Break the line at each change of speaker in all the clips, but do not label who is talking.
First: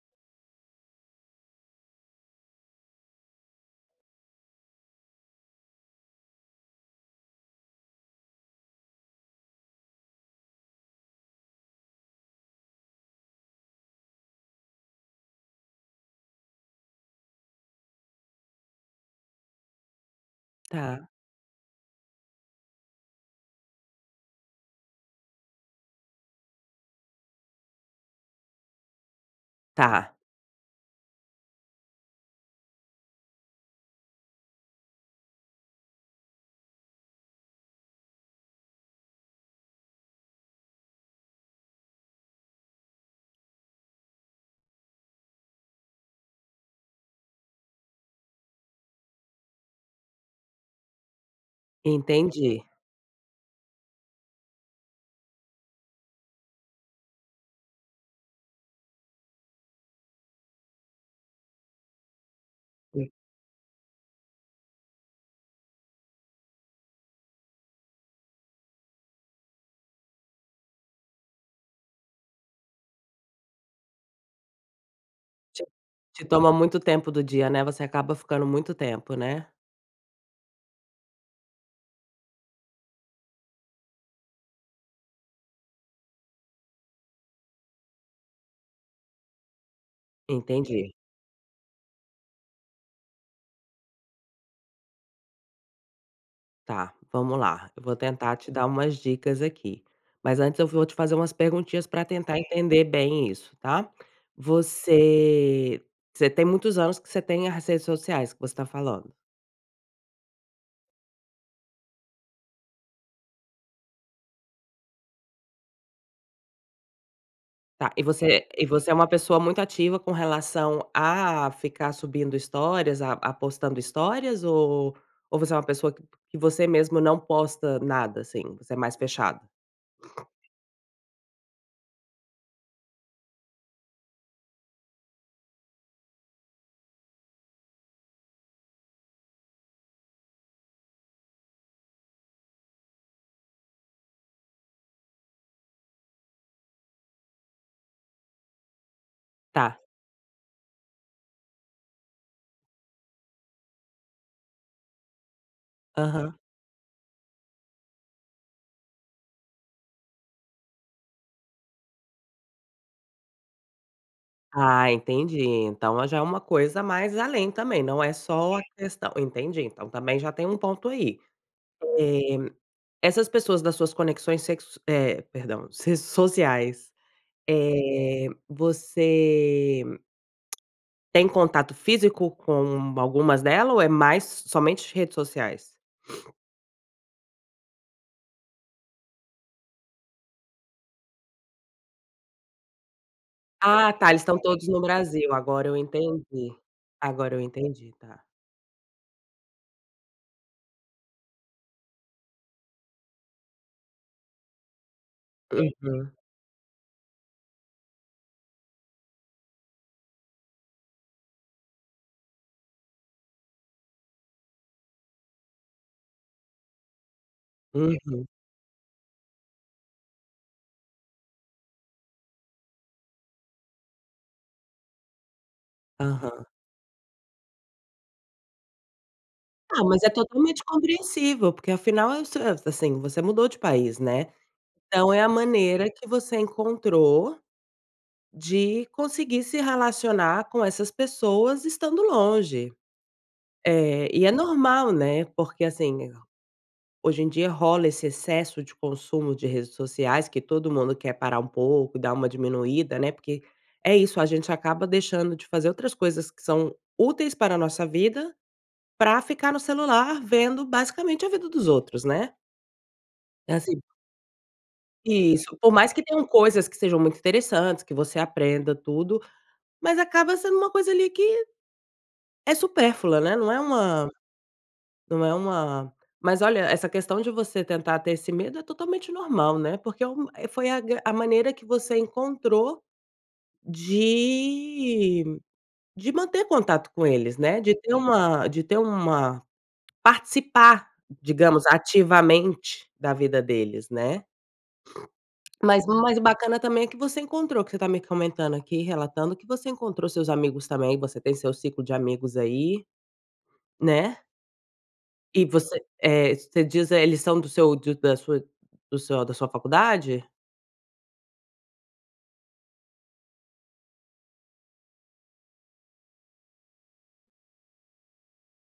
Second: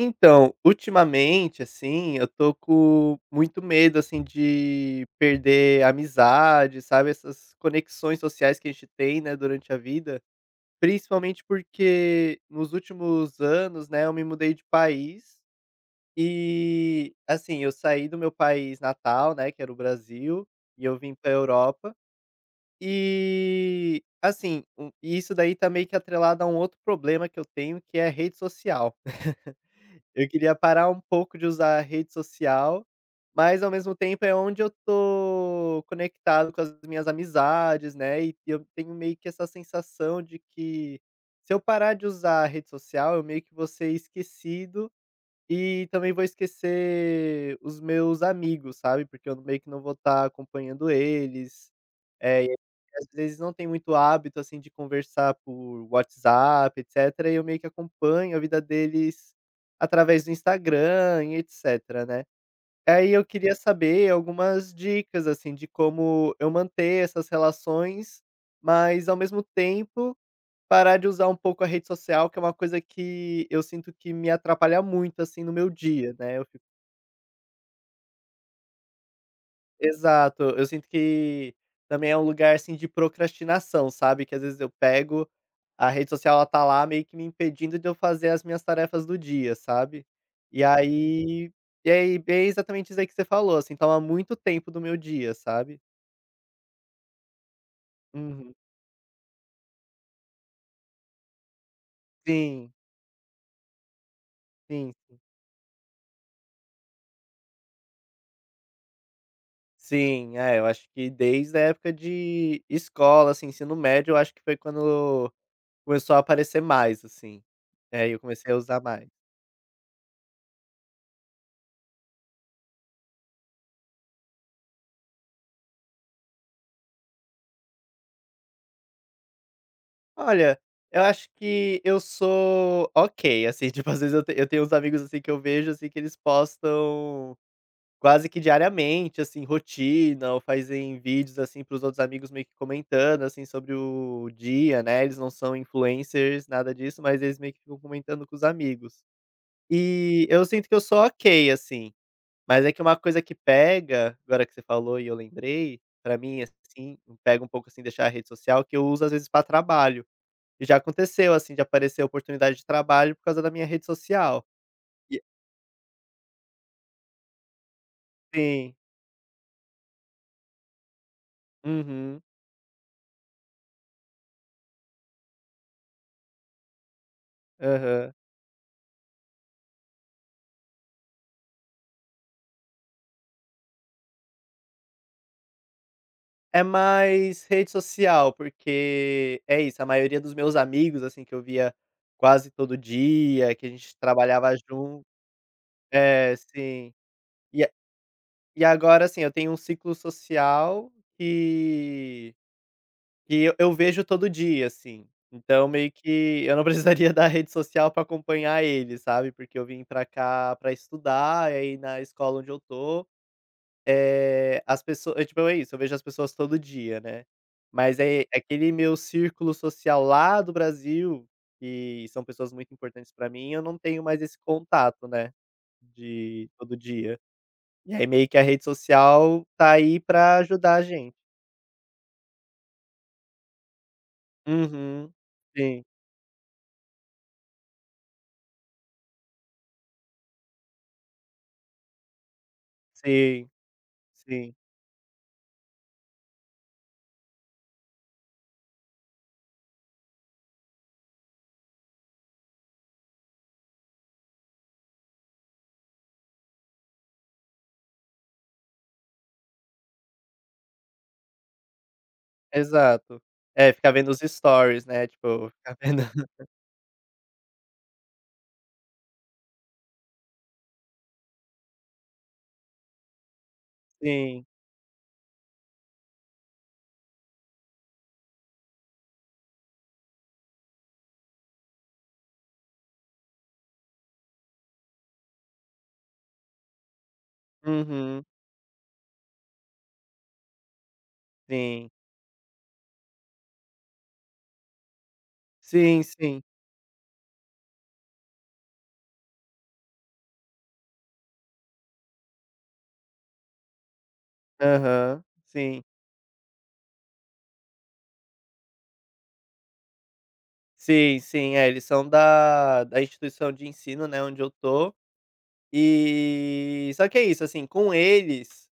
Então, ultimamente, assim, eu tô com muito medo, assim, de perder amizade, sabe, essas conexões sociais que a gente tem, né, durante a vida. Principalmente porque nos últimos anos, né, eu me mudei de país e, assim, eu saí do meu país natal, né, que era o Brasil, e eu
Tá,
vim pra Europa. E, assim, e isso daí tá meio que atrelado a um outro problema que eu tenho, que é a rede social.
tá,
Eu queria parar um pouco de usar a rede social, mas ao mesmo tempo é onde eu tô conectado com as minhas amizades, né, e eu tenho meio que essa sensação de que, se eu parar de usar a rede social, eu meio que vou ser esquecido e também vou esquecer os meus amigos, sabe, porque eu meio que não vou estar acompanhando eles, e
entendi.
às vezes não tem muito hábito, assim, de conversar por WhatsApp, etcétera, e eu meio que acompanho a vida deles através do Instagram e etcétera, né.
Hum.
Aí eu queria saber algumas dicas, assim, de como eu manter essas relações, mas ao mesmo tempo parar de usar um pouco a rede social, que é uma coisa que eu sinto que me atrapalha muito, assim, no
Te
meu dia,
te
né, eu
toma
fico.
muito tempo do dia, né, você acaba ficando muito tempo, né?
Exato, eu sinto que também é um lugar, assim, de procrastinação, sabe, que às vezes eu pego, a rede social ela tá lá meio que me impedindo de eu fazer as minhas tarefas do dia, sabe. E
Entendi.
aí é exatamente isso aí que você falou, assim, toma muito tempo do meu dia, sabe.
Tá, vamos lá, eu vou tentar te
Uhum.
dar umas dicas aqui, mas antes eu vou te fazer umas perguntinhas pra tentar
Sim,
entender bem isso, tá?
sim.
Você você tem muitos anos que você tem as redes sociais que você tá falando?
Sim, é, eu acho que desde a época de escola, assim, ensino médio, eu acho que foi quando começou a aparecer mais, assim.
Tá, e
Aí eu
você
comecei a
e
usar
você é
mais.
uma pessoa muito ativa com relação a ficar subindo histórias, a postando histórias ou você é uma pessoa que você mesmo não posta nada, assim, você é mais fechado?
Olha, eu acho que eu sou ok, assim, tipo, às vezes eu tenho uns amigos, assim, que eu vejo, assim, que eles postam quase que diariamente, assim, rotina ou fazem vídeos, assim, para os outros amigos meio que comentando, assim, sobre o dia, né, eles não são influencers, nada disso, mas eles meio que ficam comentando com os amigos.
Tá,
E eu sinto que eu sou ok, assim. Mas é que uma coisa que pega, agora que você falou e eu lembrei, pra
aham.
mim, assim, pega um pouco, assim, deixar a rede social, que eu uso às vezes pra trabalho. E já aconteceu, assim, de aparecer oportunidade de trabalho por causa da minha rede social.
Ah,
E
entendi, então já é uma coisa mais além também, não é só a
Sim.
questão, entendi, então também já tem um ponto aí.
Uhum.
Eh, Essas pessoas das suas perdão, se sociais,
Aham.
você tem contato físico com algumas dela ou é mais somente redes sociais?
É mais rede social, porque é isso, a maioria dos meus amigos, assim, que eu via quase todo dia, que a
Ah,
gente
tá, eles estão
trabalhava
todos no
junto.
Brasil, agora eu
É,
entendi.
sim.
Agora eu
E a
entendi, tá.
e agora, assim, eu tenho um ciclo social que eu vejo todo dia, assim, então meio
Uhum,
que eu não precisaria da rede social pra acompanhar ele, sabe, porque eu vim pra cá pra estudar, e aí na escola onde eu tô, é as pessoas, é tipo, é isso, eu vejo as pessoas todo dia, né. Mas
uhum,
é aquele meu círculo social lá do Brasil, que são pessoas muito importantes pra mim, eu não tenho mais esse contato, né,
aham.
de todo dia. E aí meio que a rede social tá
Ah,
aí
mas é
pra
totalmente
ajudar a gente.
compreensível, porque afinal é o seu, assim, você mudou de país, né. Então
Uhum.
é a
Sim,
maneira que você encontrou de conseguir se relacionar com essas pessoas estando longe.
sim,
E é
sim.
normal, né, porque assim hoje em dia rola esse excesso de consumo de redes sociais que todo mundo quer parar um pouco, dar uma diminuída, né, porque é isso, a gente acaba deixando de fazer outras coisas que são úteis para a nossa vida, para ficar no celular vendo basicamente a vida dos outros, né.
Exato.
É
É,
assim,
ficar vendo os stories, né, tipo,
isso, por
ficar
mais que
vendo.
tenham coisas que sejam muito interessantes, que você aprenda tudo, mas acaba sendo uma coisa ali que é supérflua, né, não é uma.
Sim.
Não é uma, mas olha, essa questão de você tentar ter esse medo é totalmente normal, né, porque é um foi a gra a maneira que você encontrou de de manter contato com eles, né, de ter, uhum,
Uhum.
uma, de ter uma, participar, digamos,
Sim.
ativamente da vida deles, né. Mas o
Sim,
mais
sim.
bacana também é que você encontrou, que você tá me comentando aqui, relatando, que você encontrou seus amigos também, você tem seu ciclo de amigos aí, né.
Aham.
E
Sim.
você, você diz, eles são do seu do da sua do seu da sua faculdade?
Sim, sim. É, eles são da instituição de ensino, né, onde eu tô. E só que é isso, assim, com eles,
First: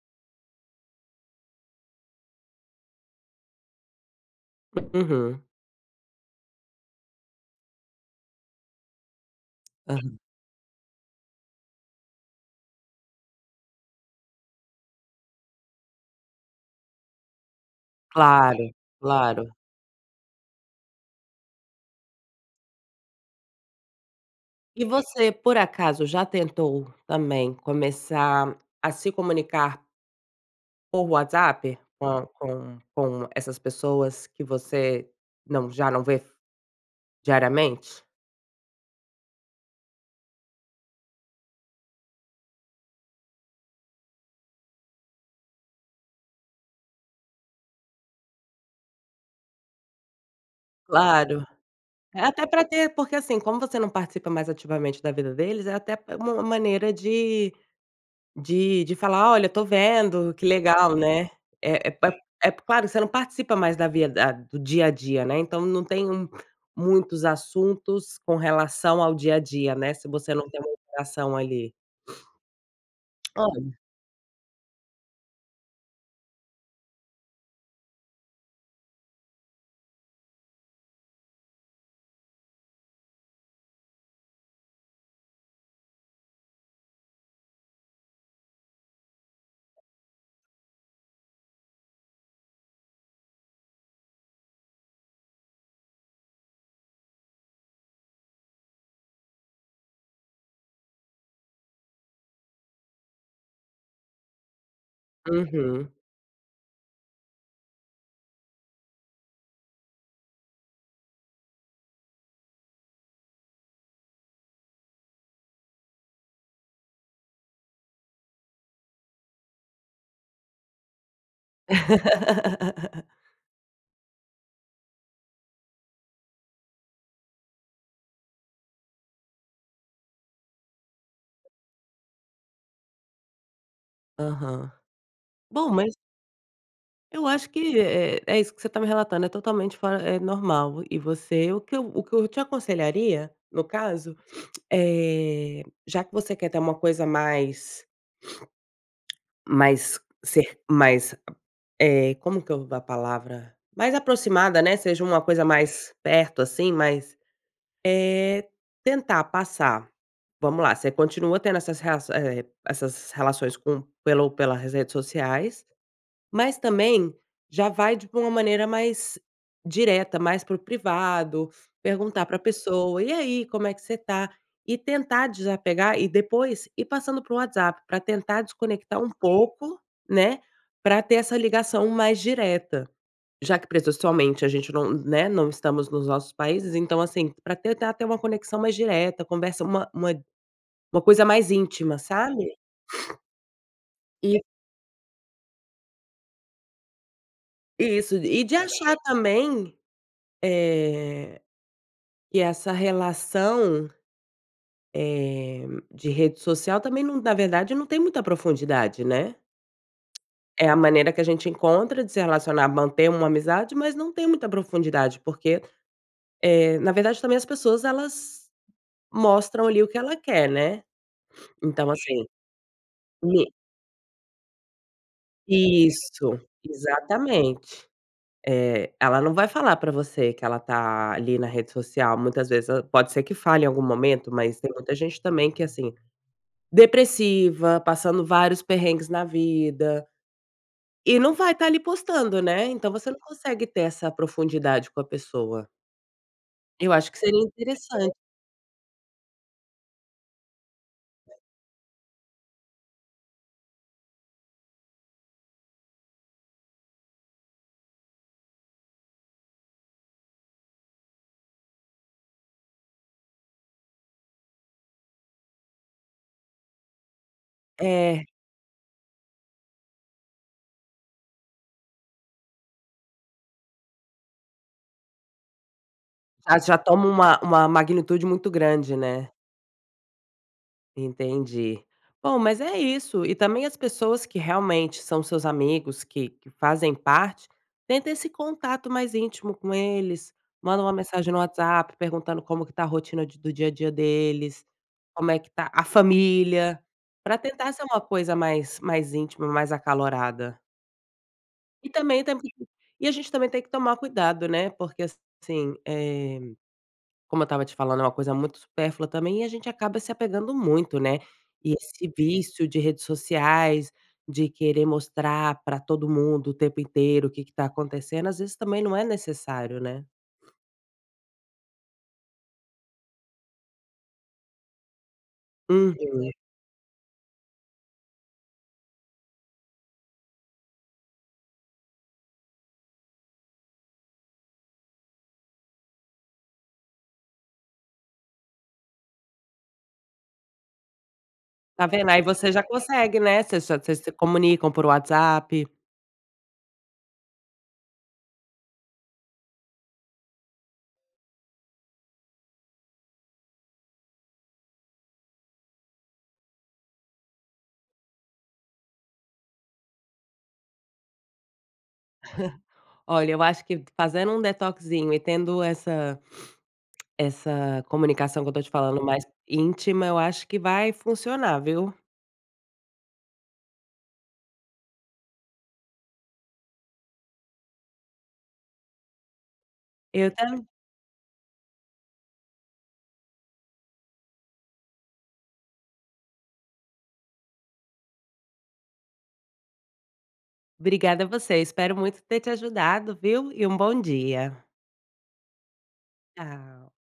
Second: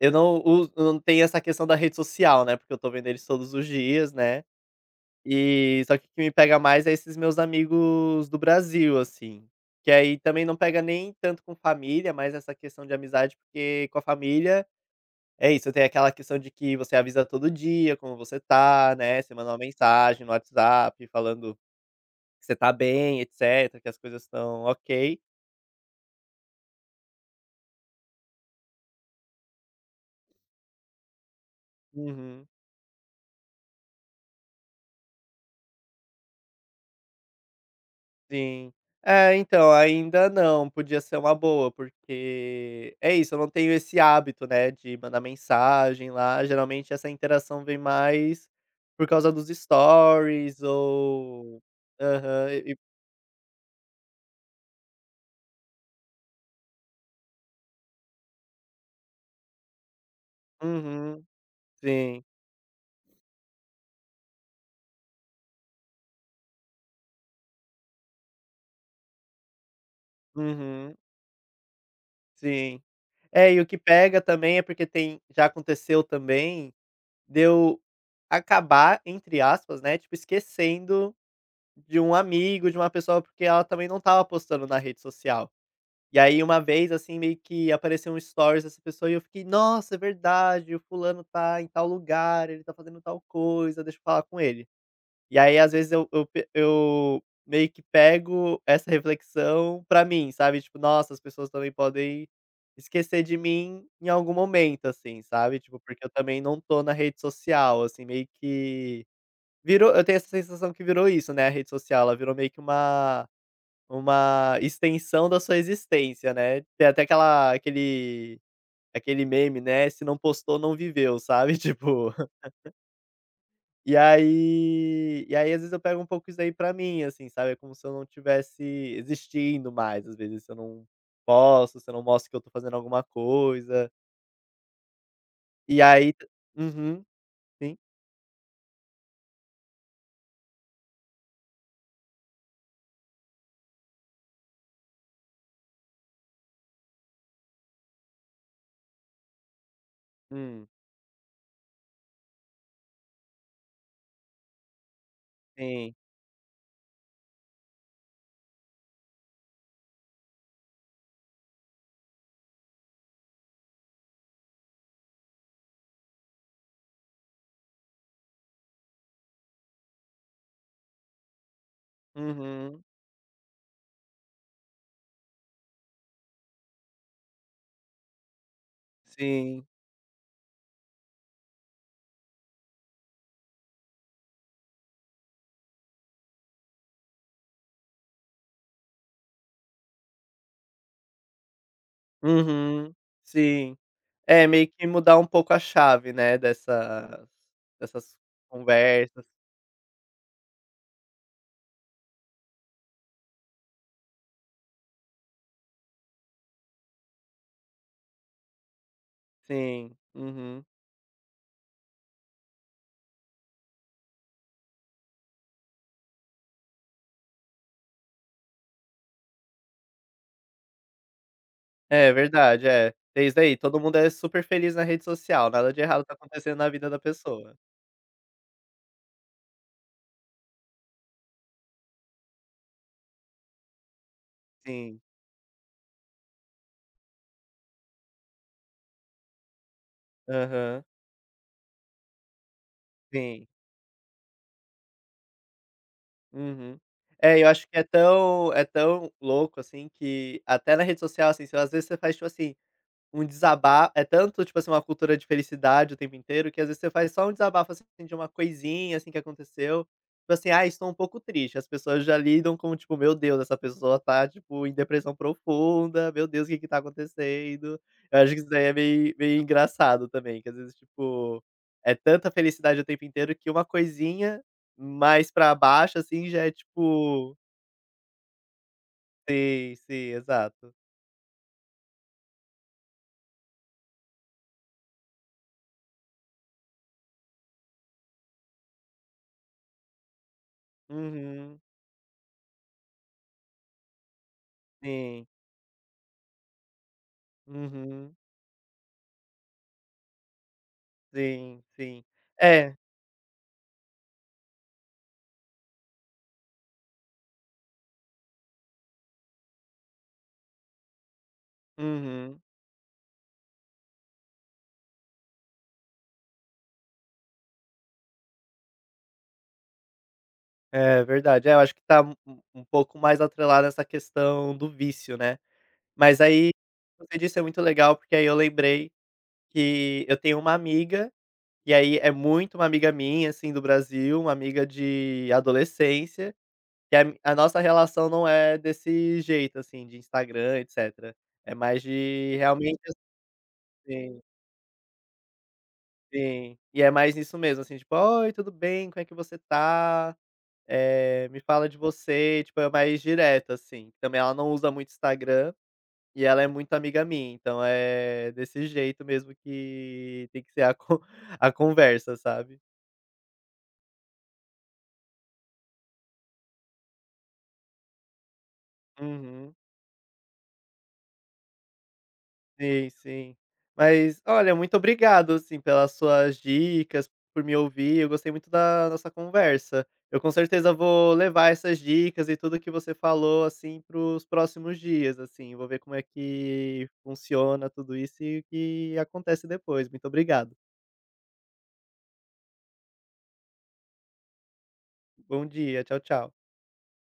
eu não uso, não tem essa questão da rede social, né, porque eu tô vendo eles todos os dias, né.
Uhum.
E só que o que me pega mais é esses meus amigos do Brasil, assim, que aí
Aham.
também não pega nem tanto com família, mas essa questão de amizade, porque com a família é isso, tem aquela questão de que você avisa todo dia como você
Claro,
tá, né, você
claro.
manda uma mensagem no WhatsApp falando que você tá bem, etcétera, que as coisas estão
E
ok.
você, por acaso, já tentou também começar a se comunicar por WhatsApp com
Uhum.
com essas pessoas que você não já não vê diariamente?
Sim. É, então, ainda não, podia ser uma boa, porque é isso, eu não tenho esse hábito, né, de mandar mensagem lá, geralmente essa interação vem mais por causa dos stories
Claro.
ou
É até
aham.
pra
E
ter porque, assim, como você não participa mais ativamente da vida deles, é até uma maneira de falar: "Olha, tô vendo, que legal,
uhum,
né". É é pa
sim,
é claro, você não participa mais da vida da- do dia a dia, né, então não tem um, muitos assuntos com relação ao dia a dia, né, se você não tem uma
uhum,
interação ali.
sim. É, e o
Olha,
que pega também é porque tem já aconteceu também deu acabar, entre aspas, né, tipo, esquecendo de um amigo, de uma pessoa, porque ela também não tava postando na rede social. E aí uma vez, assim, meio que apareceu um stories dessa pessoa e eu fiquei: "Nossa, é verdade, o fulano tá em tal lugar, ele tá fazendo tal coisa, deixa eu falar com ele". E aí às vezes eu meio que pego essa reflexão pra mim, sabe, tipo: "Nossa, as pessoas também podem esquecer de mim em algum momento", assim, sabe, tipo,
uhum,
porque eu também não tô na rede social, assim, meio que virou, eu tenho essa sensação que virou isso, né, a rede social, ela virou meio que uma extensão da sua existência, né. Tem até aquela aquele aquele meme, né, "Se não postou, não viveu", sabe, tipo, e aí às vezes eu pego um pouco isso aí pra mim, assim, sabe, é como se eu não tivesse existindo mais, às vezes se eu não posto, se eu não mostro que eu tô fazendo alguma coisa,
aham. Bom,
e
mas
aí t uhum,
eu acho
sim.
que é isso que você está me relatando, é totalmente fora, é normal. E você, o que eu te aconselharia, no caso, é já que você quer ter uma coisa mais, mais ser
Hum,
mais, como que eu a palavra? Mais aproximada, né, seja uma coisa mais
sim.
perto, assim, mas, é tentar passar, vamos lá, você continua tendo essas essas relações com pelo pelas redes sociais, mas também já vai de uma maneira mais direta, mais para o privado, perguntar para a
Uhum,
pessoa: "E aí, como é que você tá?" E tentar desapegar e depois ir passando para o WhatsApp para tentar desconectar um
sim.
pouco, né, para ter essa ligação mais direta, já que presencialmente a gente não, né, não estamos nos nossos países, então assim, para tentar ter uma conexão mais direta, conversa uma uma coisa mais íntima, sabe?
Uhum, sim.
E
É, meio que mudar um pouco a chave, né,
isso,
dessas
e de achar
conversas.
também, eh e essa relação, eh, de rede social também não, na verdade não tem muita profundidade, né.
Sim, uhum.
É a maneira que a gente encontra de se relacionar, manter uma amizade, mas não tem muita profundidade, porque, na verdade também as pessoas elas mostram ali o que ela quer, né. Então
É
assim,
verdade, é. Desde
me
aí todo mundo é super feliz na rede social, nada de errado tá
isso,
acontecendo na vida da pessoa.
exatamente. Ela não vai falar pra você que ela tá ali na rede social, muitas vezes, pode ser que fale em algum momento, mas tem muita
Sim,
gente também que assim, depressiva, passando vários perrengues na vida,
aham,
e não vai estar ali postando, né, então você não
sim,
consegue ter essa profundidade com a pessoa.
uhum.
Eu acho que
É,
seria
eu acho que é
interessante.
tão louco, assim, que até na rede social, assim, se às vezes você faz, tipo assim. Um desaba É tanto, tipo assim, uma cultura de felicidade o tempo inteiro, que às vezes você faz só um desabafo, assim, de uma coisinha, assim, que aconteceu. Tipo assim: "Ah, estou um pouco triste", as pessoas já lidam como, tipo: "Meu Deus, essa pessoa tá, tipo, em depressão profunda, meu Deus, o que que tá acontecendo?". Eu
É,
acho que isso daí é meio engraçado também, que às vezes, tipo, é tanta felicidade o tempo inteiro que uma coisinha mais pra baixo, assim, já é
já toma
tipo.
uma magnitude muito grande, né.
Sim, sim, exato.
Entendi. Bom, mas é isso. E também as pessoas que realmente são seus amigos, que fazem parte, tenta esse contato mais íntimo com eles, manda uma mensagem no
Uhum.
WhatsApp perguntando como que tá a rotina de do dia a dia deles,
Sim.
como é que tá a família, para tentar ser uma
Uhum.
coisa mais íntima, mais acalorada.
Sim,
E
sim.
também tem que-
É.
e a gente também tem que tomar cuidado, né, porque assim, como eu estava te falando, é uma coisa muito supérflua também e a gente acaba se apegando muito, né. E esse
Uhum.
vício de redes sociais, de querer mostrar para todo mundo o tempo inteiro o que está acontecendo, às vezes também não é necessário, né.
É verdade. É, eu acho que tá um pouco mais atrelada essa questão do vício, né. Mas
Uhum.
aí, você disse é muito legal, porque aí eu lembrei que eu tenho uma amiga, e aí é muito uma amiga minha, assim, do Brasil, uma amiga de adolescência, que a nossa relação não é desse jeito, assim, de Instagram, etcétera. É mais
Tá vendo, aí
de
você já
realmente
consegue, né, vocês já vocês se
assim.
comunicam por WhatsApp.
Sim, e é mais nisso mesmo, assim, tipo: "Oi, tudo bem? Como é que você tá? Eh, me fala de você", tipo, é mais direta, assim. Também ela não usa muito Instagram e ela é muito amiga minha, então é desse jeito mesmo que tem que ser a con a conversa, sabe?
Olha, eu acho que fazendo um detoxinho e tendo essa essa comunicação que eu tô te falando mais
Uhum.
íntima, eu acho que vai funcionar, viu.
Sim, sim. Mas olha, muito obrigado, assim, pelas suas dicas, por me ouvir. Eu gostei muito da nossa conversa. Eu com
Eu também.
certeza vou levar essas dicas e tudo que você falou, assim, para os próximos dias, assim. Vou ver como é que funciona tudo isso e o que acontece depois. Muito obrigado.
Obrigada a você, espero muito ter te ajudado, viu, e um bom dia.
Bom dia. Tchau, tchau.
Tchau.